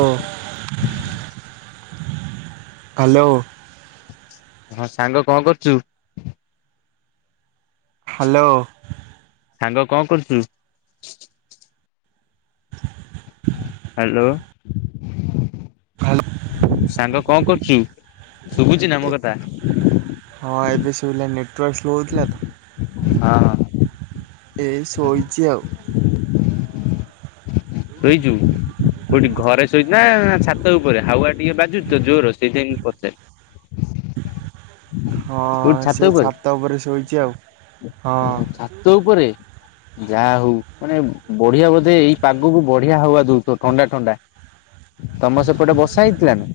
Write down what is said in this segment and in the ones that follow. ଓ [unintelligible] hello. ହଁ ସାଙ୍ଗ କଣ କରୁଚୁ? ହାଲୋ। ସାଙ୍ଗ କଣ କରୁଚୁ? ହାଲୋ, ହ୍ୟାଲୋ ସାଙ୍ଗ କଣ କରୁଚୁ? ଶୁଭୁଚି ନା ମୋ କଥା? ହଁ ଏବେ ଶୁଭିଲା ନେଟ୍ ଟ୍ ୱାର୍କ ସ୍ଲୋ ହୋଇଥିଲା ତ, ହଁ ଏଇ ଶୋଇଚି ଆଉ। ଶୋଇଚୁ? କଉଠି ଘରେ ଶୋଇଚୁ ନା ଛାତ ଉପରେ, ହାୱା ଟିକେ ବାଜୁଚି ତ ଜୋର୍ ସେଇତି ପାଇଁ ମୁଁ ପଚାରିଲି। ହଁ, ସେ ଛାତ ଉପରେ ଶୋଇଚି ଆଉ, ହଁ। ଓହୋ ଛାତ ଉପରେ, ଯାହା ହଉ, ମାନେ ବଢିଆ ବୋଧେ ଏଇ ପାଗ୍ ବଢିଆ ହାୱା ଦଉଥିବ, ଥଣ୍ଡା ଥଣ୍ଡା, ତମ ସେପଟେ ବସା ହେଇଥିଲାନା?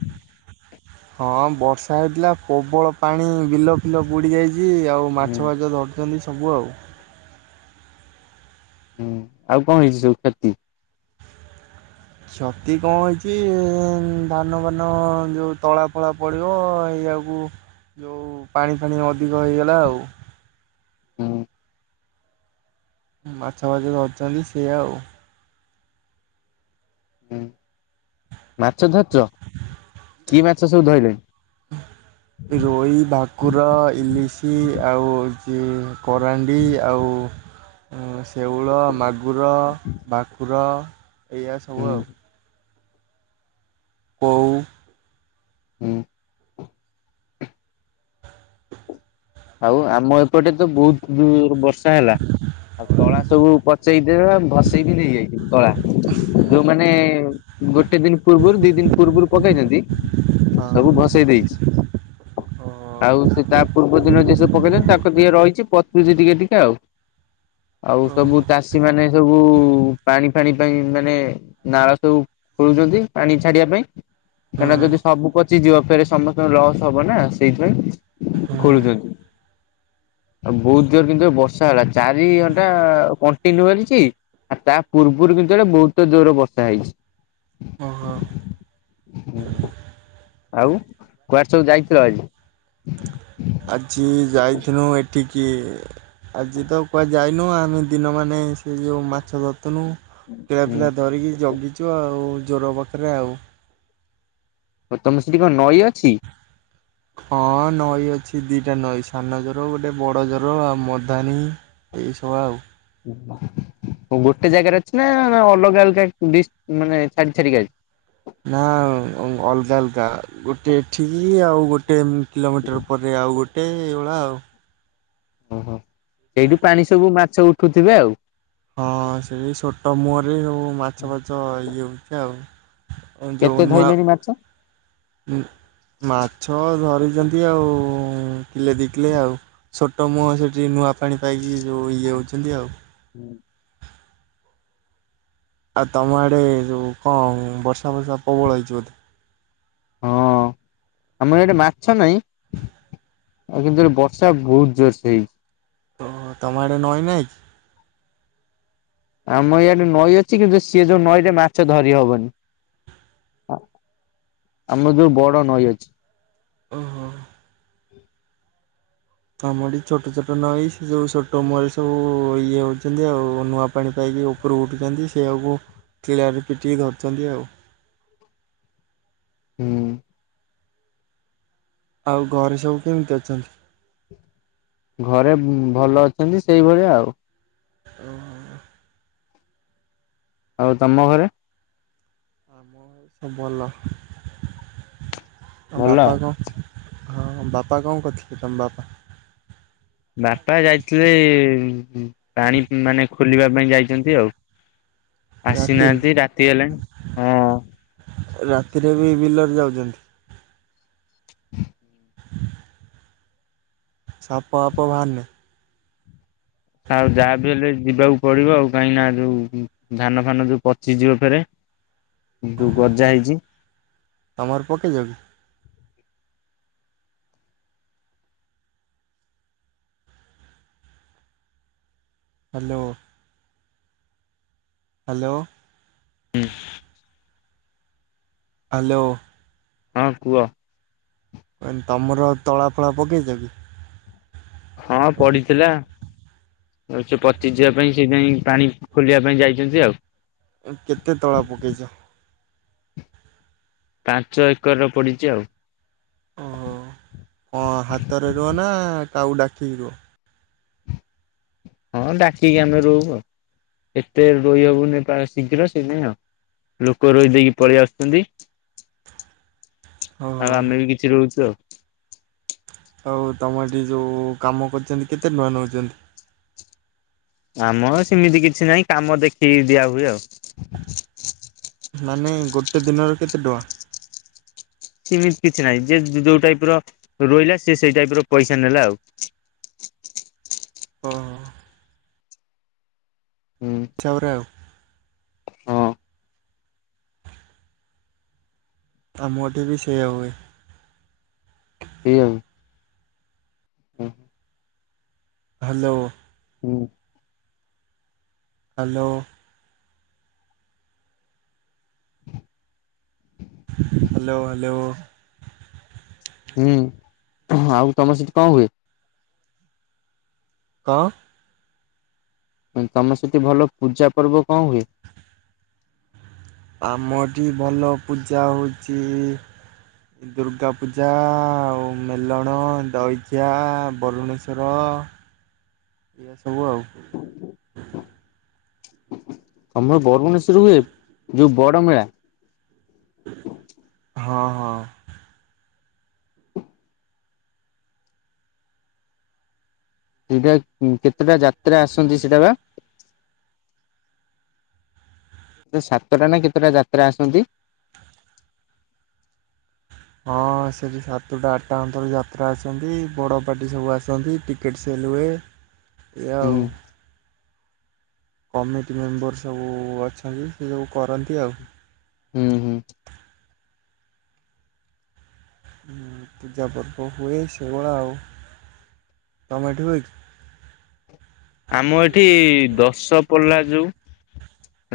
ହଁ ବର୍ଷା ହେଇଥିଲା, ପ୍ରବଳ ପାଣି, ବିଲ ଫିଲ ବୁଡି ଯାଇଚି, ଆଉ ହୁଁ ମାଛ ଫାଚ ଧରି ଚନ୍ତି ସବୁ ଆଉ। ହୁଁ, ଆଉ କଣ ହେଇଚି ସବୁ କ୍ଷତି? କ୍ଷତି କଣ ହେଇଚି, ଧାନ ଫାନ ଯୋଉ ତଳା ଫଳା ପଡିବ, ଏଇଆକୁ କୁ ଯୋଉ ପାଣି ଫାଣି ଅଧିକ ହେଇଗଲା ଆଉ। ହୁଁ ମାଛ ଫାଛ ଧରୁଚନ୍ତି ସିଏ ଆଉ। ଉ ମାଛ ଧରିଚ, କି ମାଛ ସବୁ ଧଇଲଣି? ରୋହି, ଭାକ୍ କୁର, ଇଲିଶି ଆଉ ହଉଚି କରାଣ୍ଡି ଆଉ ଶେଉଳ, ମାଗୁର, ଭାକୁର ଏଇଆ ହୁଁ ସବୁ ଆଉ। କୋଉ। ହୁଁ। ଆଉ ଆମ ଏପଟେ ତ ବହୁତ ଦୂର୍ ବର୍ଷା ହେଲା। ଆଉ ତଳା ସବୁ ପଚେଇଦେଲା, ଭସେଇ ବିି ନେଇଯାଇଚି ତଳା। ଯୋଉମାନେ ଗୋଟେ ଦିନ ପୂର୍ବରୁ, ଦି ଦିନ ପୂର୍ବରୁ ପକେଇଚନ୍ତି ହଁ ସବୁ ଭସେଇ ଦେଇଚି, ଆଉ ହୁଁ ସେ ତା ପୂର୍ବରୁ ସବୁ ପକେଇଚନ୍ତି, ତାଙ୍କର ଟିକିଏ ରହିଚି, ପଚୁଚି ଟିକେ ଟିକେ ଆଉ, ଆଉ ସବୁ ଚାଷୀ ମାନେ ସବୁ, ପାଣି ଫାଣି ପାଇଁ ମାନେ, ନାଳ ସବୁ ଖୋଳୁଚନ୍ତି, ପାଣି ଛାଡିବା ପାଇଁ। କାହିଁକିନା ଯଦି ସବୁ ପଚି ଯିବ, ଫେରେ ସମସ୍ତଙ୍କର ଲସ୍ ହବ ନା, ସେଇଥିପାଇଁ। ହଁ ଖୋଳୁଛନ୍ତି। ଆଉ ବହୁତ ଜୋରେ କିନ୍ତୁ ଏ ବର୍ଷା ହେଲା, ଚାରି ଘଣ୍ଟା କଣ୍ଟିନ୍ୟୁ ହେ [unintelligible] ଆଉ ତା ପୂର୍ବରୁ କିନ୍ତୁ ଏଡେ ବହୁତ ଜୋରେ ବର୍ଷା ହେଇଚି। ଓହୋ। ହୁଁ ଆଉ କୁଆଡେ ସବୁ ଯାଇଥିଲ ଆଜି? ଆଜି ଯାଇଥିନୁ ଏଠିକି ଆଜି ତ କୁହା ଯାଇନୁ, ଆମେ ଦିନ ମାନେ ସେ ଯୋଉ ମାଛ ଧରୁଥୁନୁ। ପିଲା ପିଲା ହୁଁ ଧରିକି ଜଗିଚୁ ଆଉ ଜୋର ପାଖରେ ଆଉ। ଓ ତମର ସେଟି କଣ ନଈ ଅଛି? ହଁ ନଈ ଅଛି ଦି ଟା ନଈ ସାନ ଜୋର ଗୋଟେ ବଡ ଜୋର ଆଉ ମଧାନୀ। ଏଇ ସବୁ ଆଉ। ହୁଁ ଅ ହଁ ଗୋଟେ ଜାଗାରେ ଅଛି ନା ଅଲଗା ଅଲଗା ଉ ଡିସ୍ ମାନେ ଛାଡି ଛାଡିକା ଅଛି? ନା ଉଁ ଅଲଗା ଅଲଗା ଗୋଟେ ଏଠିକି ଆଉ ଗୋଟେ ଉଁ କିଲୋମିଟର ପ ରେ ଆଉ ଗୋଟେ ଏଇ ଭଳିଆ ଆଉ। ଓହୋ ସେଇଠୁ ପାଣି ସବୁ ମାଛ ଉଠୁଥିବେ ଆଉ? ହଁ ସେଇ ଛୋଟ ମୁହରେ ସବୁ ମାଛ ଫାଛ ଇଏ ହଉଚି ଆଉ। ଉଁ ଯୋଉ କେତେ ନୂଆ ଧଇଲେଣି ମାଛ? ଉଁ ମାଛ ଧରିଚନ୍ତି ଆଉ କିଲେ ଦି କିଲେ ଆଉ। ଛୋଟ ମୁହଁ ସେଠି ନୂଆ ପାଣି ପାଇକି ଯୋଉ ଇଏ ହଉଚନ୍ତି ଆଉ। ହୁଁ। ଆଉ ତମ ଆଡ଼େ ଯୋଉ କଣ ବର୍ଷା ବର୍ଷା ପ୍ରବଳ ହେଇଛି ବୋଧେ? ହଁ ଆମର ଏଇଠି ମାଛ ନାଇଁ। ଆଉ କିନ୍ତୁ ଏଇଟି ବର୍ଷା ବହୁତ ଜୋରସେ ହେଇଚି। ଓହୋ ତମ ଆଡେ ନଈ ନାଇଁ କି? ଆମ ଇଆଡେ ନଈ ଅଛି କିନ୍ତୁ ସିଏ ଯୋଉ ନଈ ରେ ମାଛ ଧରି ହବନି। ଅ ଆମର ଯୋଉ ବଡ ନଈ ଅଛି। ଓହୋ। [inaudible] ତମ ଏଠି ଛୋଟ ଛୋଟ ନଈ ସେ ସବୁ ଛୋଟ ମୁହଁରେ ସବୁ ଇଏ ହଉଚନ୍ତି ଆଉ ନୂଆ ପାଣି ପାଇକି ଉ ପରୁକୁ ଉଠୁଚନ୍ତି ସେଇଆକୁ କିଳାରେ ପିଟିକି ଧରୁଚନ୍ତି ଆଉ। ହୁଁ। ଆଉ ଘରେ ସବୁ କେମିତି ଅଛନ୍ତି? ଘରେ ଉ ଭଲ ଅଛନ୍ତି ସେଇଭଳିଆ ଆଉ। ଓହୋ। ଆଉ ତମ ଘରେ? ଆମ ଘରେ ସବୁ ଭଲ ଆଉ ଭଲ? ବାପା କଣ ହଁ ହଁ ବାପା କଣ କରୁଥିଲେ ତମ ବାପା? ବାପା ଯାଇଥିଲେ ଉଁ ପାଣି ଉଁ ମାନେ ଖୋଲିବା ପାଇଁ ଯାଇଚନ୍ତି ଆଉ। ରାତିରେ ଆସିନାହାନ୍ତି ରାତି ହେଲାଣି ହଁ। ରାତିରେ ବି ବିଲରେ ଯାଉଚନ୍ତି? [inaudible] ସାପ ଫାପ ବାହାରୁନି? ଆଉ ଯାହା ବିି ହେଲେ ଯିବାକୁ ପଡିବ ଆଉ କାହିଁକିନା ଯୋଉ ଉଁ ଧାନ ଫାନ ଯୋଉ ପଚିଯିବ ଫେରେ। ଉଁ ଯୋଉ ଓହୋ ଗଜା ହେଇଚି। ତମର ପକେଇଚ କି? ହାଲୋ। ହାଲୋ। ହୁଁ। ହାଲୋ। ହଁ କୁହ। କହିଲି ତମର ତଳା ଫଳା ପକେଇଚ କି? ହଁ ପଡିିଥିଲା। ଆଉ ସେ ପଚି ଯିବା ପାଇଁ ସେ ଯାଇଁ ପାଣି ଖୋଲିବା ପାଇଁ ଯାଇଛନ୍ତି ଆଉ। କେତେ ତଳା ପକେଇଛ। ପାଞ୍ଚ ଏକରର ପଡିଛି ଆଉ। କଣ ହାତରେ ରୁଅ ନା କାହାକୁ ଡାକିକି ରୁଅ। ହଁ, ଡାକିକି ଆମେ ରୋଉ ଆଉ। ଏତେ ରୋଇ ହବନି ପ୍ରାୟ ଶୀଘ୍ର ସେଇଥିପାଇଁ ଆଉ। ଲୋକ ରୋଇ ଦେଇକି ପଳେଇ ଆସୁଛନ୍ତି। ହଉ। ଆଉ ହଉ। ଆମେ ବି କିଛି ରୋଉଚୁ ଆଉ। ଆଉ ତମ ଏଠି ଯୋଉ କାମ କରୁଛନ୍ତି କେତେ ଟଙ୍କା ନଉଛନ୍ତି। ଆମର ସେମିତି କିଛି ନାହିଁ, କାମ ଦେଖିକି ଦିଆ ହୁଏ ଆଉ। ମାନେ ଗୋଟେ ଦିନର କେତେ ଟଙ୍କା? ସେମିତି କିଛି ନାହିଁ, ଯିଏ ଯୋଉ ଟାଇପ୍ ର ରୋଇଲା ସିଏ ସେଇ ଟାଇପ୍ ର ପଇସା ନେଲା ଆଉ। ଓହୋ। ହୁଁ। ଯଛଉରାଉ ହଁ ଆମଏଠି ବି ସେଇଆ ହୁଏ। ସେଠିକ୍ା ହ୍ୟାଲୋ। ହୁଁ ହ୍ୟାଲୋ। Hello, hello. ହୁଁ, ଆଉ ତମ ସେଠି କଣ ହୁଏ? କଣ? ତମ ସେଠି ଭଲ ପୂଜା ପର୍ବ କଣ ହୁଏ? ଆମ ଏଠି ଭଲ ପୂଜା ହଉଚି ଦୁର୍ଗାପୂଜା ଆଉ ମେଲଣ, ଦଇଖିଆ, ବରୁଣେଶ୍ୱର। ଏଇଆ ସବୁ ଆଉ। ତମର ବରୁଣେଶ୍ୱର ହୁଏ, ଯୋଉ ବଡ ମେଳା। ହଁ ହଁ। ସେଟା କେତେଟା ଯାତ୍ରା ଆସନ୍ତି ସେଟା ବା। ସାତଟା ନା କେତେଟା ଯାତ୍ରା ଆସନ୍ତି। ହଁ ସେଠି ସାତଟା ଆଠଟା ଅନ୍ତର ଯାତ୍ରା ଆସନ୍ତି ବଡ ପାଟି ସବୁ ଆସନ୍ତି। ଟିକେଟ୍ ସେଲ୍ ହୁଏ ଏଇଆ ହୁଁ ଆଉ। କମିଟି ମେମ୍ବର ସବୁ ଅଛନ୍ତି, ସେ ସବୁ କରନ୍ତି ଆଉ। ହୁଁ ହୁଁ। ପୂଜା ପର୍ବ ହୁଏ ସେଇଭଳିଆ ଆଉ। ତମହେଠି ହୁଏ କି? ଆମ ଏଠି ଦଶପଲ୍ଲା ଯୋଉ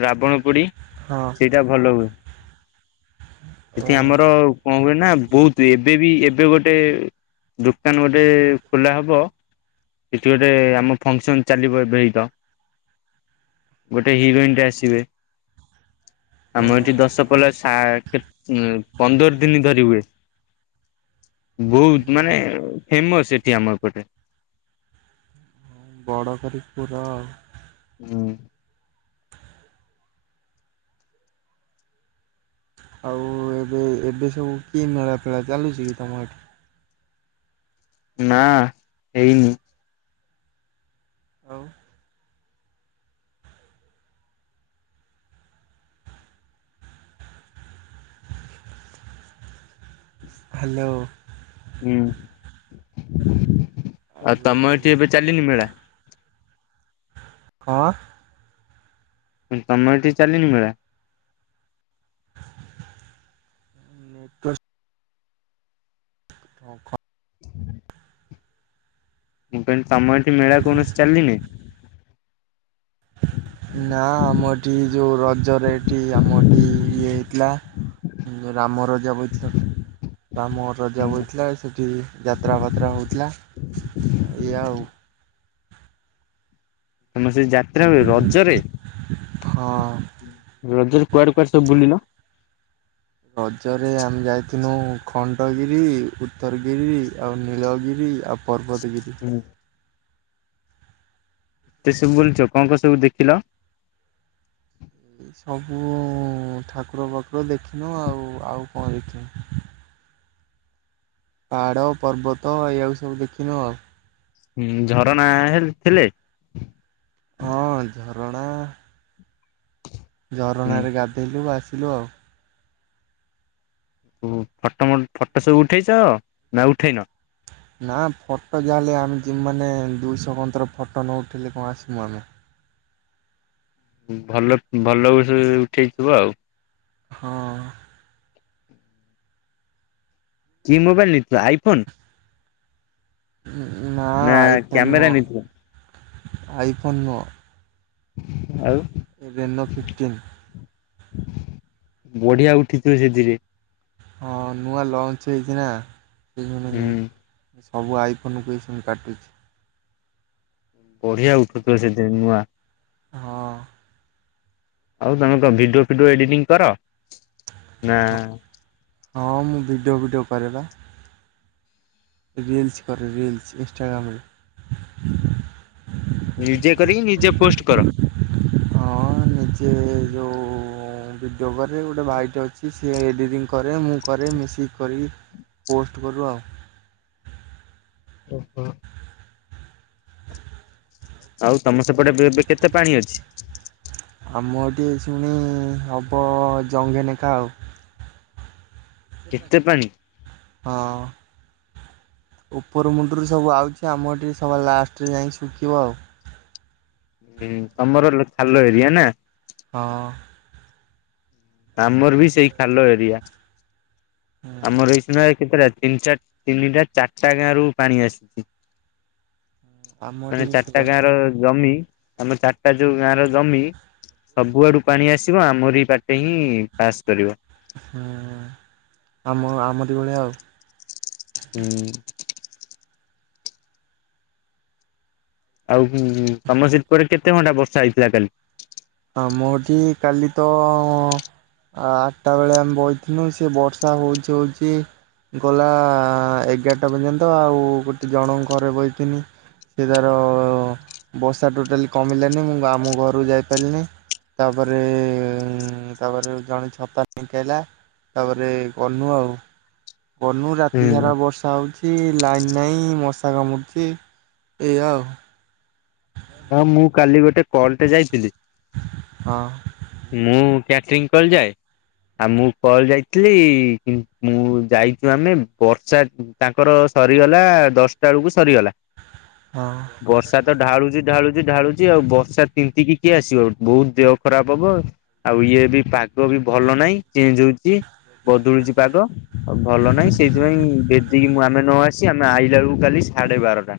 ରାବଣ ପୋଡି। ହଁ। ସେଇଟା ଭଲ ହୁଏ। ହୁଁ ଏଠି ଆମର କଣ କହିକି ନା ବହୁତ ଏବେ ବି ଏବେ ଗୋଟେ ଦୋକାନ ଗୋଟେ ଖୋଲା ହବ। ଏଠି ଗୋଟେ ଆମ ଫଙ୍କସନ୍ ଚାଲିବ ଏବେ ହିଁ ତ। ଗୋଟେ ହିରୋଇନଟେ ଆସିବେ ଆମ ଓହୋ ଏଠି ଦଶପଲ୍ଲା ସା ଉଁ ପନ୍ଦର ଦିନ ଧରି ହୁଏ। ବହୁତ ମାନେ ଫେମସ ଏଠି ଆମର ପଟେ। ବଡ଼ କରିପୁର। ହୁଁ। ଆଉ ଏବେ ଏବେ ସବୁ କିଏ ମେଳା ଫେଳା ଚାଲୁଛି କି ତମର ସେ ନା ହେଇନି। ଆଉ। ହ୍ୟାଲୋ। ହୁଁ ଆଉ ତମ ଏଠି ଏବେ ଚାଲିନି ମେଳା? ହଁ। ତମର ଏଠି ଚାଲିନି ମେଳା? [inaudible] ହଁ [inaudible] ମୁଁ କିହିଲି ତମର ସେଠି ମେଳା କୌଣସି ଚାଲିନି? ନା ଆମଠି ଯୋଉ ରଜରେ ଏଠି ଆମଠି ଇଏ ହେଇଥିଲା। ରାମ ରଜା ବୈଠକ। ବାମ ରଜା ବହିଥିଲା ସେଠି ଯାତ୍ରା ପାତ୍ରା ହଉଥିଲା। ୟା ଆଉ। ତମର ସେ ଯାତ୍ରା ହୁଏ ରଜରେ? ହଁ। ରଜରେ କୁଆଡେ କୁଆଡେ ସବୁ ବୁଲିଲ? ରଜରେ ଆମେ ଯାଇଥିଲୁ ଖଣ୍ଡଗିରି ଉତ୍ତରଗିରି ଆଉ ନୀଳଗିରି ଆଉ। ପର୍ବତଗିରି। ହୁଁ ଏତେ ସବୁ ବୁଲିଛ। କଣ କଣ ସବୁ ଦେଖିଲ? ସବୁ ଠାକୁର ପାକୁର ଦେଖିନ ଆଉ। ଆଉ କଣ ଦେଖିନି? ପାହାଡ଼ ପର୍ବତ ଏଇଆଉ ସବୁ ଦେଖିନୁ ଆଉ। ହୁଁ ଝରଣା ହେ ଥିଲେ? ହଁ ଝରଣା। ଝରଣାରେ ଗାଧେଇଲୁ ଆସିଲୁ ଆଉ। ଫଟୋ ମୋ ଫଟୋ ସବୁ ଉଠେଇଛ ନା ଉଠେଇନ? ନା ଫଟୋ ଯାହା ହେଲେ ଆମେ ଯେଉମାନେ ଦୁଇଶହଙ୍କନ୍ତର ଫଟୋ ନ ଉଠିଲେ କଣ ଆସିବୁ ଆମେ। ଭଲ ଭଲ ଉଠେଇଥିବ ଆଉ। ହଁ। କି ମୋବାଇଲ ନେଇଥିଲ? ଆଇଫୋନ୍। ନା ଆଇ ଫୋନ କ୍ୟାମେରା ନେଇଥିଲ ନୁହଁ ଆଇ ଫୋନ ନୁହଁ। ଆଉ। ରେନୁ ଫିଫ୍ଟନ୍। [unintelligible] ବଢିଆ ଉଠିିଥିବ ସେଥିରେ। ହଁ ନୂଆ ଲଞ୍ଚ ହେଇଚି ନା? ହୁଁ [unintelligible] ସବୁ ଆଇଫୋନକୁ ଏ ସେମ କାଟୁଛି। ବଢିଆ ଉଠୁଥିବ ସେଥିରେ ନୂଆ। ହଁ। ଆଉ ତମେ କଣ ଭିଡିଓ ଫିଡିଓ ଏଡିଟିଂ କର? ନା ହଁ ମୁଁ ଭିଡ଼ିଓ ଭିଡ଼ିଓ କରେ ବା। ରିଲ୍ସସି କରନି ଇଷ୍ଟାଗ୍ରାମରେ। ନିଜେ କରି ନିଜେ ପ୍ ହ [unintelligible] [inaudible] ଆ ନିଜେ ଯୋଉ ଭିଡ଼ିଓ କରିକି ଗୋଟେ ଭାଇଟେ ଅଛି ସିଏ ଏଡ଼ିଟିଙ୍ଗ କରେ ମୁଁ କରେ ମିଶିକି କରିବି ପୋଷ୍ଟ କରୁ ଆଉ। ଓହୋ। ଆଉ ତମ ସେପଟେ ଏବେ ଏବେ କେତେ ପାଣି ଅଛି? ଆମର ଏଠି ଅଛି ମାନେ ହେବ ଜଂଘେ ନେଖା ଆଉ। କେତେ ପାଣି? ହଁ ଉପର ମୁଣ୍ଡରୁ ସବୁ ଆଉଛି ଆମର ଏଠି ସବା ଲାଷ୍ଟରେ ଯାଇକି ଶୁଖିବ ଆଉ। ହୁଁ ତମର ଖାଲ ଏରିଆ ନା। ହଁ। ଆମର ବି ସେଇ ଖାଲ ଏରିଆ ହଁ ଆମର ଏଇ ସିନା କେତେଟା ତିନି ଚାରି ତିନିଟା ଚାରିଟା ଗାଁ ରୁ ପାଣି ଆସିଛି। ଆମ ଏଠି ମାନେ ବି ଚାରିଟା ସେଇଆ ଗାଁ ର ଜମି ଆମ ଚାରିଟା ଯୋଉ ଗାଁ ର ଜମି ସବୁଆଡୁ ପାଣି ଆସିବ ଆମରି ପଟେ ହିଁ ପାସ୍ କରିବ। ହୁଁ ଆମ -ଆମରି ଭଳିଆ ଆଉ। ହୁଁ। ଆଉ ହୁଁ ହିଁ ତମର ସେପଟେ କେତେ ଘଣ୍ଟା ବର୍ଷା ହେଇଥିଲା କାଲି? ଆମଠି କାଲି ତ ଆ ଆଠଟା ବେଳେ ଆମେ ବସିଥିଲୁ ସେ ବର୍ଷା ହଉଛି ହଉଛି। ଗଲା ଏଗାରଟା ପର୍ଯ୍ୟନ୍ତ ଆଉ ଗୋଟେ ଜଣଙ୍କ ଘରେ ବସିଥିନି। ସେ ତାର ବର୍ଷା ଟୋଟାଲି କମିଲାନି ମୁଁ ଆମ ଘରକୁ ଯାଇ ପାରିଲିନି ତାପରେ -ତାପରେ ଜଣେ ଛତା ନେଇକି ଆଇଲା। ତାପରେ ଗନୁ ଆଉ ଗନୁ ରାତି ସାରା ହୁଁ ବର୍ଷ ହେଉଛି ଲାଇନ୍ ନାହିଁ ମଶା କାମୁଡିଛି ଏଇଆ ଆଉ। ନା ମୁଁ କାଲି ଗୋଟେ କଲଟେ ଯାଇଥିଲି। ହଁ। ମୁଁ ବ୍ୟାଟ୍ରର୍ଙ୍ଗି କରିଯାଏ। ଆଉ ମୁଁ କଲ ଯାଇଥିଲି ମୁଁ ଯାଇଛି ମାନେ ବର୍ଷା ତାଙ୍କର ସରିଗଲା ଦଶଟା ବେଳକୁ ସରିଗଲା। ହଁ। ବର୍ଷା ତ ଢାଳୁଛି ଢାଳୁଛି ଢାଳୁଛି ଆଉ ବର୍ଷା ତିନ୍ତିକି କିଏ ଆସିବ ବହୁତ ଦେହ ଖରାପ ହେବ। ଆଉ ଇଏ ବି ପାକ ପାଗ ବି ଭଲ ନାହିଁ ଚେଞ୍ଜ ହଉଛି ବଦଳୁଛି ପାଗ ଆଉ ଭଲ ନାହିଁ। ହଁ। ସେଇଥିପାଇଁ ବେଗି ନ ଆସି ଆମେ ଆଇଲା ବେଳକୁ କାଲି ସାଢ଼େ ବାରଟା।